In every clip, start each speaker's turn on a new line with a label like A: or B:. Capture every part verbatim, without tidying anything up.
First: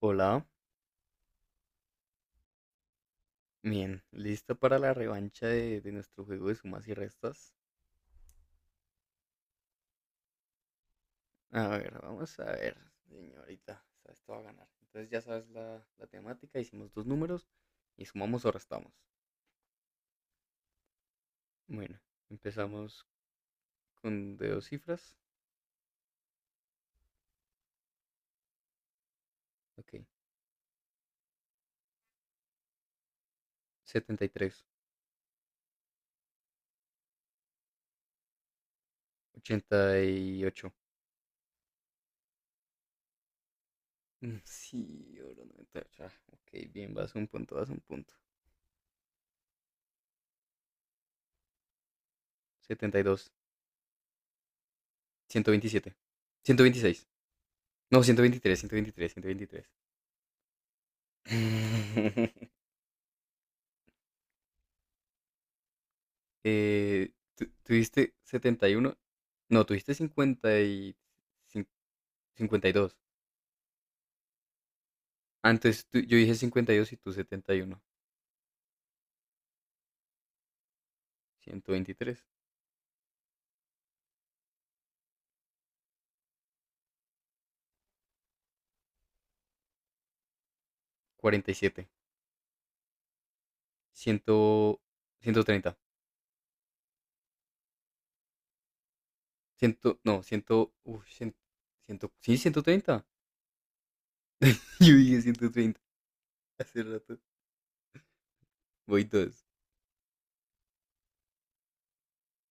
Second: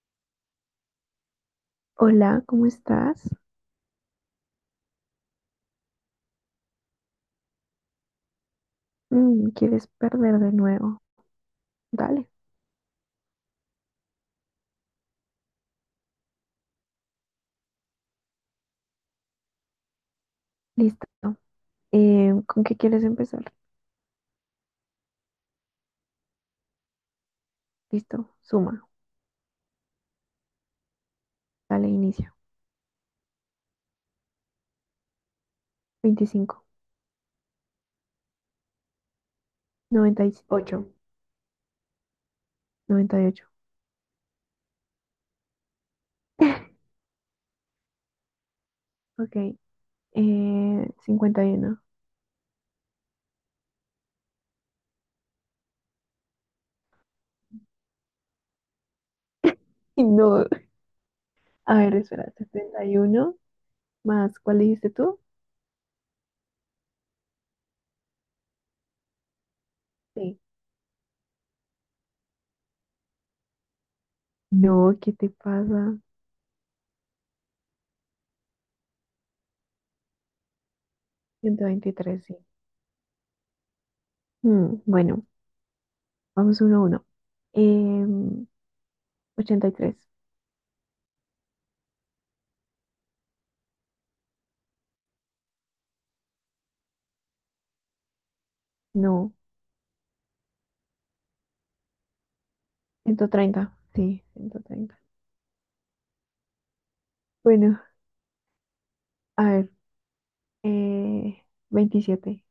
A: Hola,
B: Hola, ¿cómo estás?
A: bien, ¿listo para la revancha de, de nuestro juego de sumas y restas?
B: Mm, ¿quieres perder de nuevo?
A: A ver,
B: Dale,
A: vamos a ver, señorita, o sea, esto va a ganar. Entonces ya sabes la, la temática, hicimos dos números y sumamos o restamos.
B: listo.
A: Bueno,
B: Eh, ¿con qué quieres
A: empezamos
B: empezar?
A: con de dos cifras.
B: Listo, suma.
A: Ok,
B: Dale, inicia.
A: setenta y tres, ochenta y ocho.
B: veinticinco, noventa y ocho, noventa y ocho.
A: Mm, sí, oro noventa y ocho. Ah, ok, bien, vas un punto, vas un punto.
B: Ok, eh, cincuenta y uno.
A: Setenta y dos, ciento veintisiete, ciento veintiséis. No, ciento ciento veintitrés, ciento veintitrés, ciento veintitrés.
B: No, a ver, espera, setenta y uno más, ¿cuál dijiste tú?
A: Eh, tu- tuviste setenta y uno. No, tuviste
B: Sí.
A: cincuenta y cin- cincuenta y dos.
B: No, ¿qué te
A: Antes tú-
B: pasa?
A: yo dije cincuenta y dos y tú setenta y uno.
B: Ciento
A: Ciento veintitrés.
B: veintitrés. sí. Mm, bueno, vamos uno a uno. Em, Ochenta y tres.
A: Cuarenta y siete, cuarenta y siete. Ciento treinta,
B: No.
A: cien. No, cien. uh, cien, cien. Sí, ciento treinta.
B: Ciento treinta, sí, ciento
A: Yo
B: treinta.
A: dije ciento treinta hace rato.
B: Bueno,
A: Voy
B: a
A: dos.
B: ver, eh, veintisiete.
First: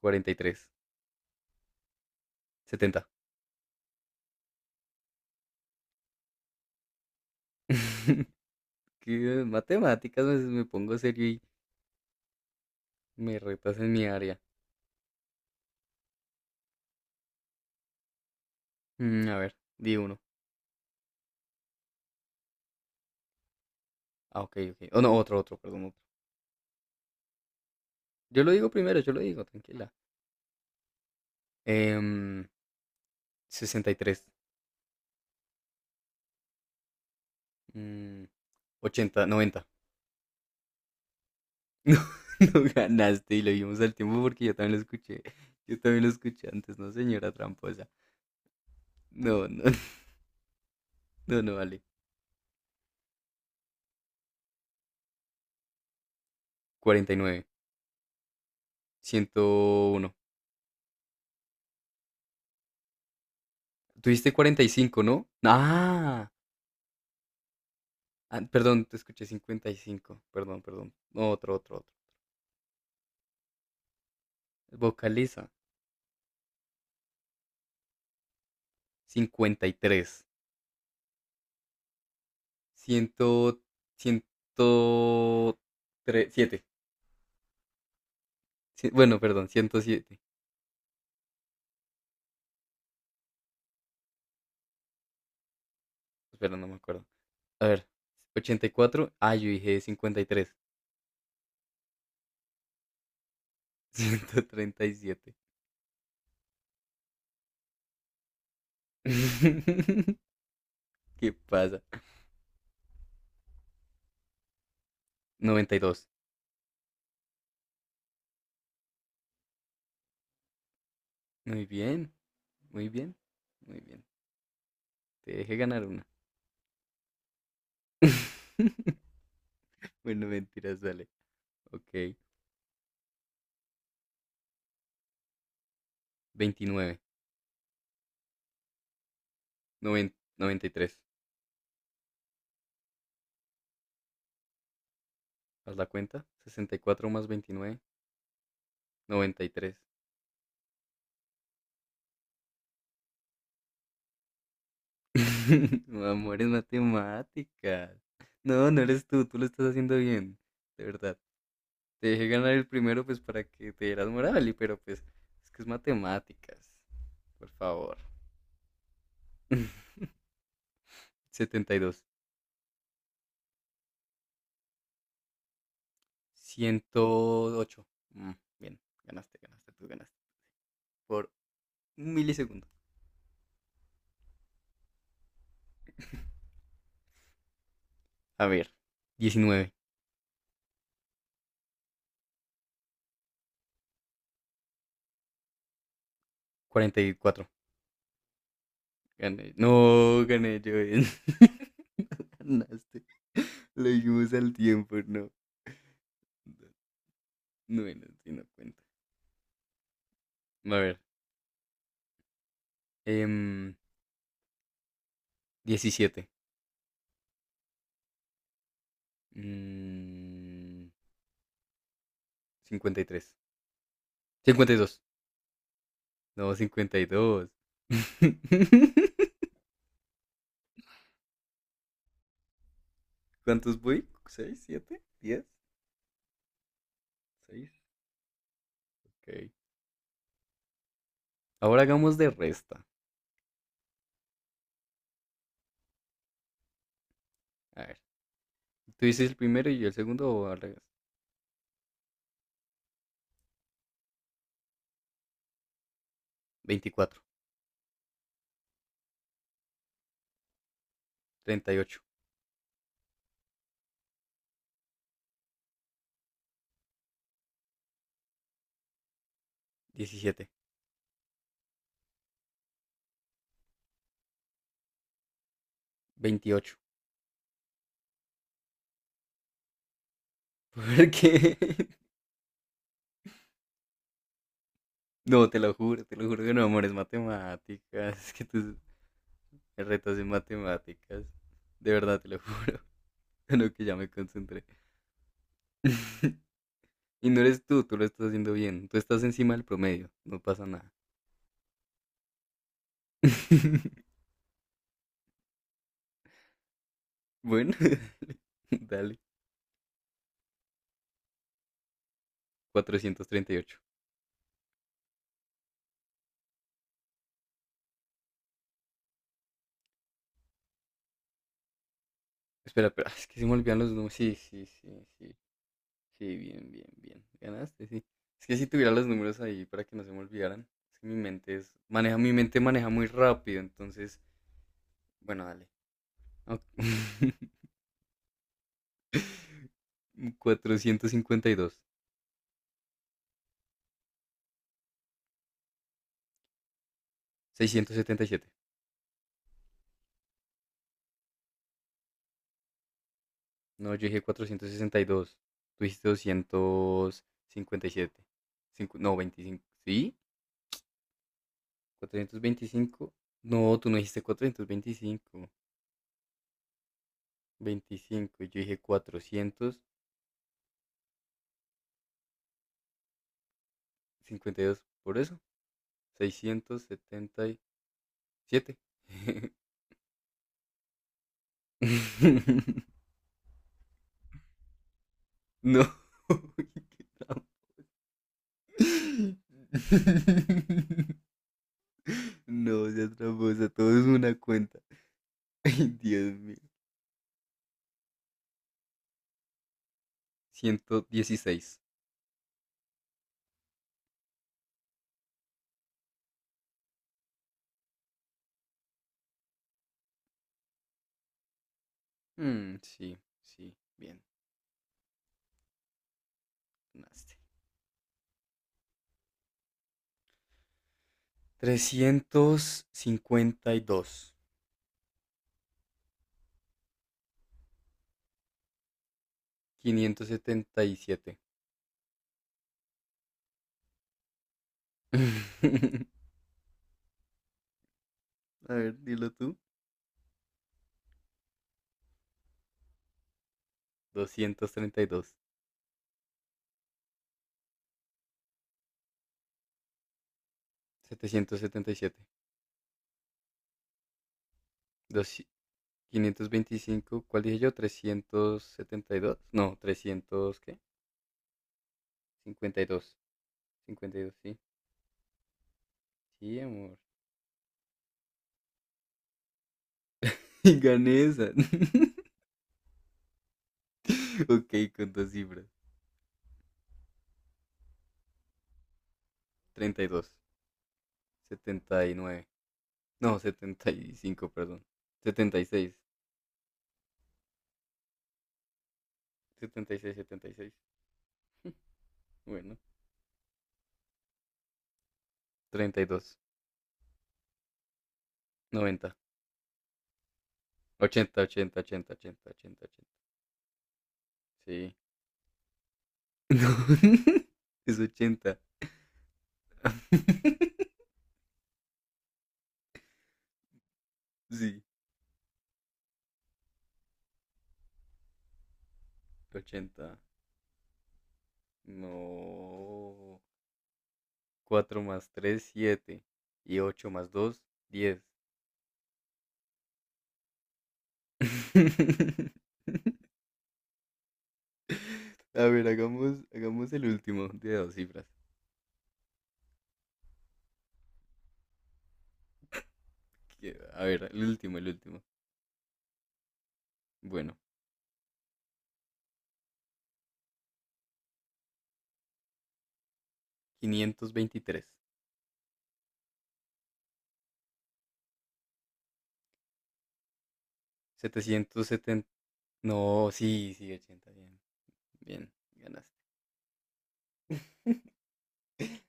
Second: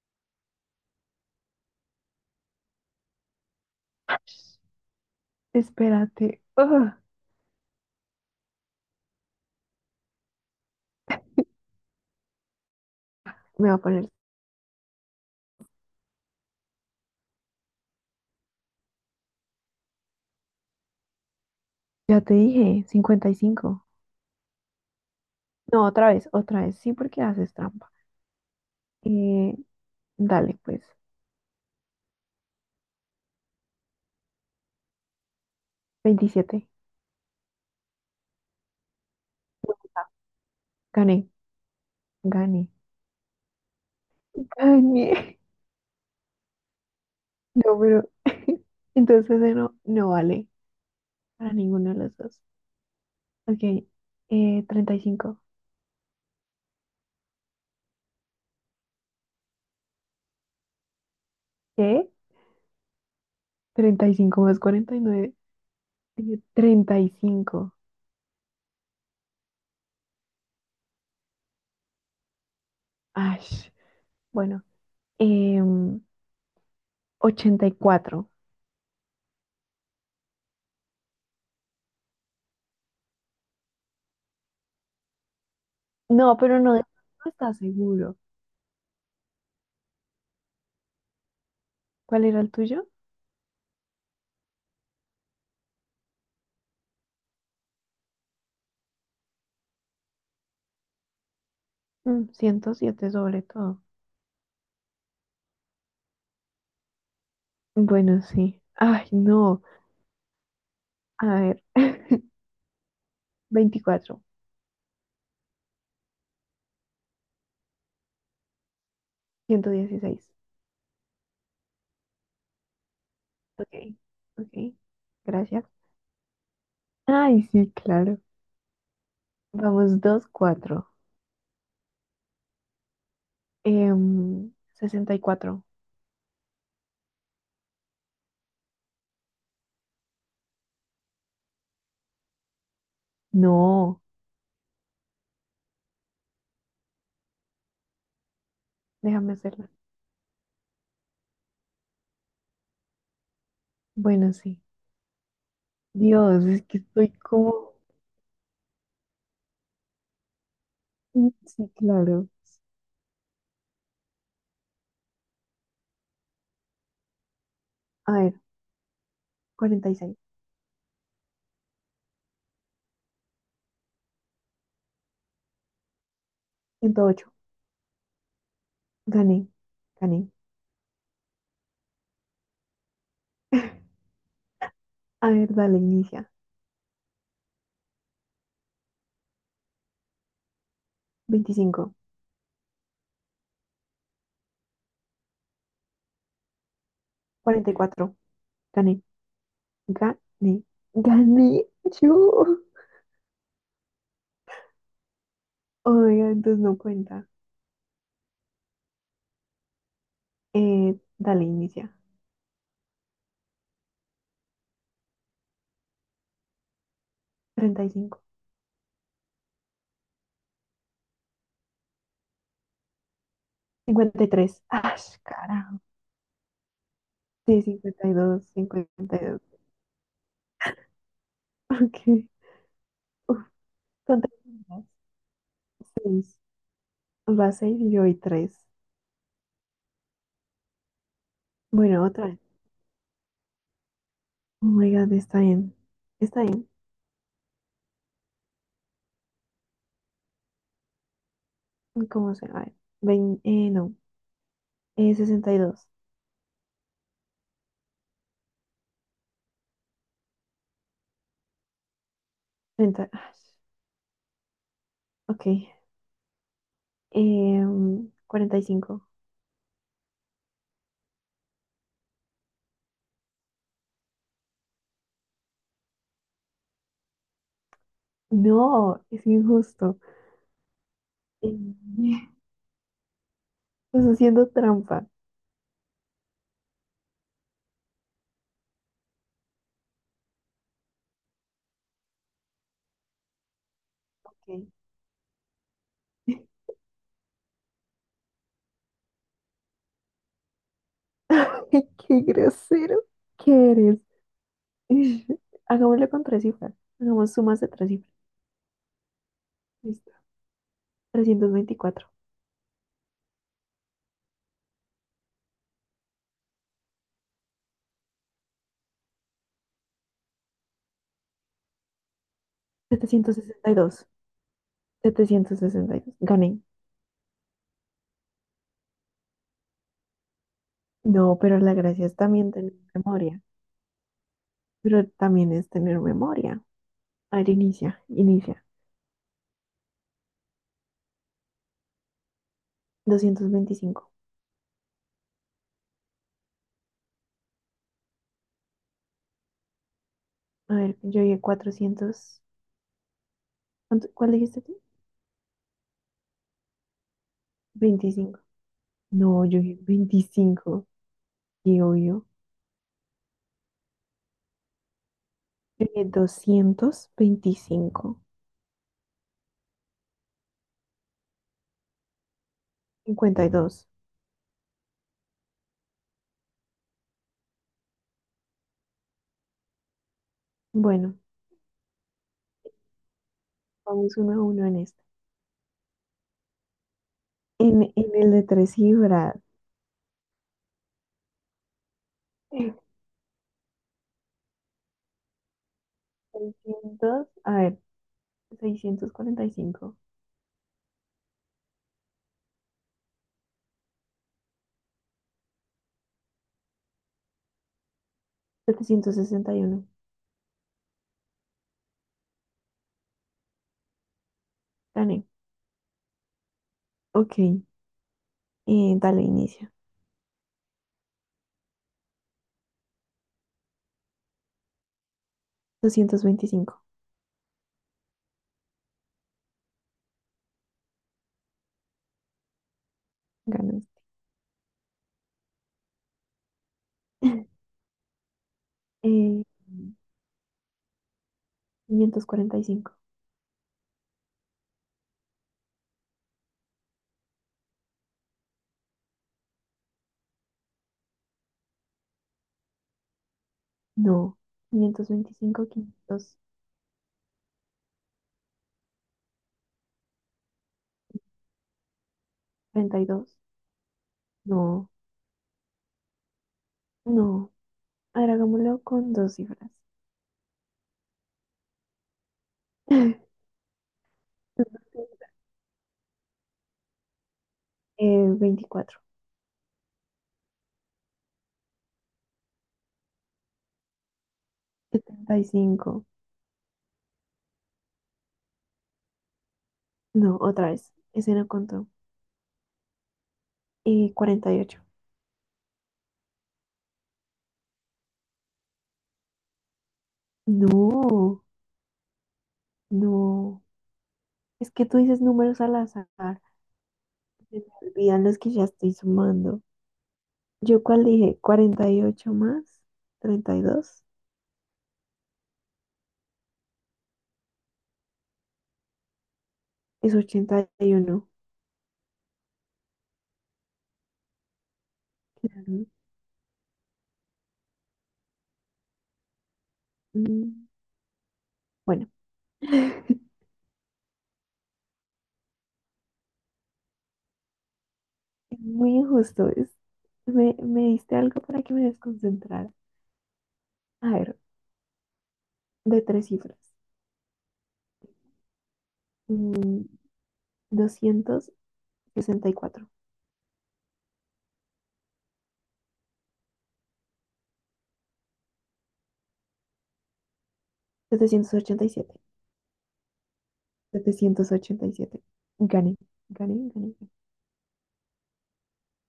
A: Cuarenta y tres, setenta.
B: Espérate. Ugh,
A: ¿Qué? Matemáticas, me, me pongo serio y me
B: me va
A: retas
B: a
A: en mi
B: poner.
A: área. Mm, a ver, di uno.
B: Ya te dije, cincuenta y cinco.
A: Ah, ok, ok. Oh, no, otro, otro,
B: No,
A: perdón.
B: otra vez, otra vez. Sí, porque haces trampa.
A: Yo lo digo primero, yo lo digo,
B: Eh,
A: tranquila.
B: Dale, pues.
A: Em, sesenta y tres,
B: Veintisiete.
A: mm, ochenta, noventa.
B: Gané,
A: No, no
B: gané.
A: ganaste y lo vimos al tiempo porque yo también lo
B: Gané.
A: escuché. Yo también lo escuché antes, ¿no, señora
B: No,
A: tramposa?
B: pero. Entonces
A: No,
B: ese
A: no.
B: no, no vale
A: No,
B: para
A: no vale.
B: ninguno de los dos. Ok, eh, treinta y cinco.
A: cuarenta y nueve, ciento uno.
B: ¿Qué? Treinta y
A: Tuviste
B: cinco más
A: cuarenta y cinco, ¿no?
B: cuarenta y nueve.
A: Ah,
B: Dije treinta y cinco.
A: ah, perdón, te escuché cincuenta y cinco. Perdón, perdón. No, otro, otro, otro.
B: Ash. Bueno,
A: Vocaliza.
B: em, ochenta y cuatro.
A: cincuenta y tres, cien,
B: No, pero
A: ciento siete.
B: no, no está seguro.
A: Sí, bueno, perdón, ciento siete.
B: ¿Cuál era el tuyo?
A: Espera, no me acuerdo. A ver, ochenta y cuatro. Ah, yo dije cincuenta y tres.
B: Mm, ciento siete sobre todo.
A: Ciento treinta y siete.
B: Bueno, sí. Ay, no. A
A: ¿Qué
B: ver.
A: pasa?
B: Veinticuatro.
A: Noventa y dos.
B: Ciento dieciséis.
A: Muy bien, muy bien,
B: Ok,
A: muy bien.
B: ok.
A: Te dejé
B: Gracias.
A: ganar una.
B: Ay, sí, claro. Vamos,
A: Bueno,
B: dos
A: mentiras,
B: cuatro.
A: dale. Ok,
B: Em, sesenta y cuatro.
A: veintinueve. Noven- noventa y tres.
B: No,
A: ¿Haz la cuenta? Sesenta y cuatro más veintinueve.
B: déjame hacerla.
A: noventa y tres.
B: Bueno, sí.
A: No, amor,
B: Dios,
A: es
B: es que estoy como.
A: matemáticas. No, no eres tú, tú lo estás haciendo bien. De verdad.
B: Sí,
A: Te dejé
B: claro.
A: ganar el primero, pues para que te dieras moral, y pero pues es que es matemáticas. Por favor.
B: A ver, cuarenta y seis
A: setenta y dos.
B: Ciento ocho.
A: ciento ocho. Mm, bien, ganaste,
B: Gané,
A: ganaste, tú ganaste.
B: gané.
A: Por un milisegundo.
B: A ver, dale, inicia.
A: A ver, diecinueve.
B: Veinticinco,
A: cuarenta y cuatro.
B: cuarenta y cuatro. Gané,
A: Gané.
B: gané,
A: No, gané yo.
B: gané
A: No
B: yo.
A: ganaste. Lo dijimos al tiempo, no.
B: Oiga, entonces no cuenta.
A: No, no, sí, no cuenta. A
B: Eh,
A: ver,
B: dale, inicia.
A: em, diecisiete.
B: Treinta y cinco,
A: Mm, cincuenta y tres.
B: cincuenta y tres.
A: Cincuenta y
B: ¡Ah,
A: dos.
B: carajo!
A: No, cincuenta y dos.
B: Sí, cincuenta y dos, cincuenta y dos. Ok. Uf,
A: ¿Cuántos voy?
B: son tres
A: Seis,
B: rondas.
A: siete, diez,
B: Seis. Vas
A: seis.
B: seis y yo voy tres.
A: Ok. Ahora
B: Bueno,
A: hagamos
B: otra
A: de
B: vez.
A: resta.
B: Oh my God, está bien. Está bien.
A: A ver, tú dices el primero y yo el segundo o al revés.
B: ¿Cómo se? A ver. Vein- eh, no. Eh, sesenta y dos,
A: veinticuatro, treinta y ocho,
B: treinta. Ah, ok. Em, cuarenta y cinco.
A: diecisiete, veintiocho.
B: No, es injusto.
A: ¿Por qué?
B: Em, Estás haciendo trampa.
A: No, te lo juro, te lo juro que no, amor, es matemáticas. Es que tus retos en matemáticas. De verdad, te lo juro. Lo que ya me concentré.
B: Ok.
A: Y no eres tú, tú lo estás haciendo bien. Tú estás encima del promedio. No pasa nada.
B: Qué grosero que eres. Hagámoslo con tres cifras. Hagamos sumas de
A: Bueno.
B: tres cifras.
A: Dale.
B: Listo. Trescientos veinticuatro,
A: Cuatrocientos treinta y ocho. Espera, espera, es
B: setecientos
A: que se me
B: sesenta y
A: olvidan los
B: dos
A: números. Sí, sí, sí, sí.
B: Setecientos sesenta y dos.
A: Sí,
B: Gané.
A: bien, bien, bien. Ganaste, sí. Es que si tuviera los números ahí para que no se me olvidaran. Es que mi
B: No,
A: mente
B: pero
A: es.
B: la gracia es
A: Maneja, mi
B: también
A: mente
B: tener
A: maneja muy
B: memoria.
A: rápido, entonces.
B: Pero
A: Bueno,
B: también
A: dale.
B: es tener
A: Ok.
B: memoria. A ver, inicia, inicia.
A: Cuatrocientos cincuenta y dos.
B: Doscientos veinticinco.
A: Seiscientos setenta y siete.
B: A ver, yo llegué cuatrocientos.
A: No,
B: ¿Cuánto-
A: yo dije
B: ¿Cuál dijiste
A: cuatrocientos
B: tú?
A: sesenta y dos. Tú dijiste doscientos cincuenta y siete.
B: Veinticinco.
A: Cincu- no,
B: No, yo
A: veinticinco.
B: dije
A: ¿Sí?
B: veinticinco. Y obvio.
A: Cuatrocientos veinticinco. No, tú no dijiste cuatrocientos veinticinco.
B: Yo dije doscientos veinticinco.
A: Veinticinco, veinticinco. Y yo dije cuatrocientos
B: Cincuenta y dos.
A: cincuenta y dos Por eso, seiscientos setenta y siete.
B: Bueno, vamos uno a uno en este.
A: No. Qué trampa.
B: En, en el de tres cifras. eh,
A: No, ya tramposa. Todo es una cuenta. Ay, Dios mío.
B: Seiscientos. A ver,
A: Ciento dieciséis.
B: seiscientos cuarenta y cinco.
A: Mm, sí, sí. Bien.
B: setecientos sesenta y uno. Gané. Ok. Eh, dale, inicia.
A: Trescientos cincuenta y dos.
B: Doscientos veinticinco.
A: Quinientos setenta y siete.
B: Ganas.
A: A ver, dilo
B: Eh,
A: tú.
B: Quinientos cuarenta y cinco.
A: Doscientos treinta y dos- Setecientos setenta y siete,
B: No. quinientos quinientos
A: dos.
B: veinticinco, quinientos
A: Quinientos veinticinco. ¿Cuál dije yo? Trescientos setenta y dos. No, trescientos, ¿qué? Cincuenta cincuenta y
B: treinta y
A: dos,
B: dos.
A: cincuenta y dos. Sí,
B: No.
A: sí, amor.
B: No. A ver, hagámoslo con dos cifras.
A: Y gané esa.
B: Entonces,
A: Ok, con dos cifras.
B: Eh, veinticuatro,
A: Treinta y dos, setenta y nueve. No, setenta y cinco. Perdón.
B: setenta y
A: Setenta setenta y y seis,
B: cinco.
A: setenta y seis,
B: No,
A: setenta y
B: otra
A: seis.
B: vez. Ese no contó.
A: Bueno,
B: Eh, cuarenta y ocho.
A: treinta y dos, noventa, ochenta,
B: No,
A: ochenta, ochenta, ochenta, ochenta, ochenta. Ochenta,
B: no. Es que
A: sí.
B: tú dices números al azar.
A: No,
B: Se me
A: es
B: olvidan los que
A: ochenta.
B: ya estoy sumando. Yo cuál dije, cuarenta y ocho más treinta y dos
A: Sí,
B: es
A: ochenta.
B: ochenta y uno.
A: No. Cuatro más tres,
B: Claro.
A: siete. Y ocho más dos, diez.
B: Mm, bueno,
A: A ver, hagamos, hagamos el último de dos cifras.
B: es muy injusto. Es, me, me diste algo para que me desconcentrara.
A: Que- A
B: A
A: ver,
B: ver,
A: el último, el último.
B: de tres cifras.
A: Bueno,
B: mm, Doscientos sesenta y cuatro,
A: quinientos veintitrés,
B: setecientos ochenta
A: setecientos
B: y siete
A: 770. No, sí, sí, ochenta.
B: setecientos
A: Bien,
B: ochenta y siete.
A: bien,
B: Gané,
A: ganaste.
B: gané. Gané.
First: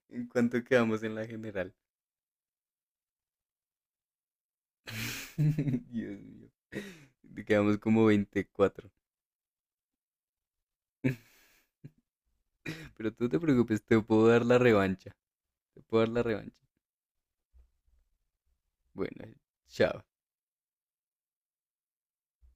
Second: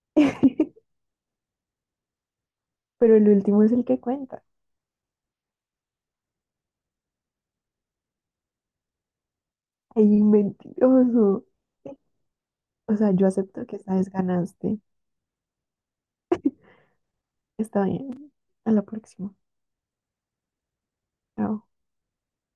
A: ¿En cuánto quedamos en la general?
B: Pero el último es el que cuenta.
A: Dios mío. Te quedamos como veinticuatro.
B: ¡Ay, mentiroso! O sea,
A: Pero tú
B: yo
A: no te
B: acepto que
A: preocupes,
B: esta
A: te
B: vez
A: puedo dar la
B: ganaste.
A: revancha. Te puedo dar la revancha.
B: Está bien. A la
A: Bueno,
B: próxima.
A: chao.
B: Chao.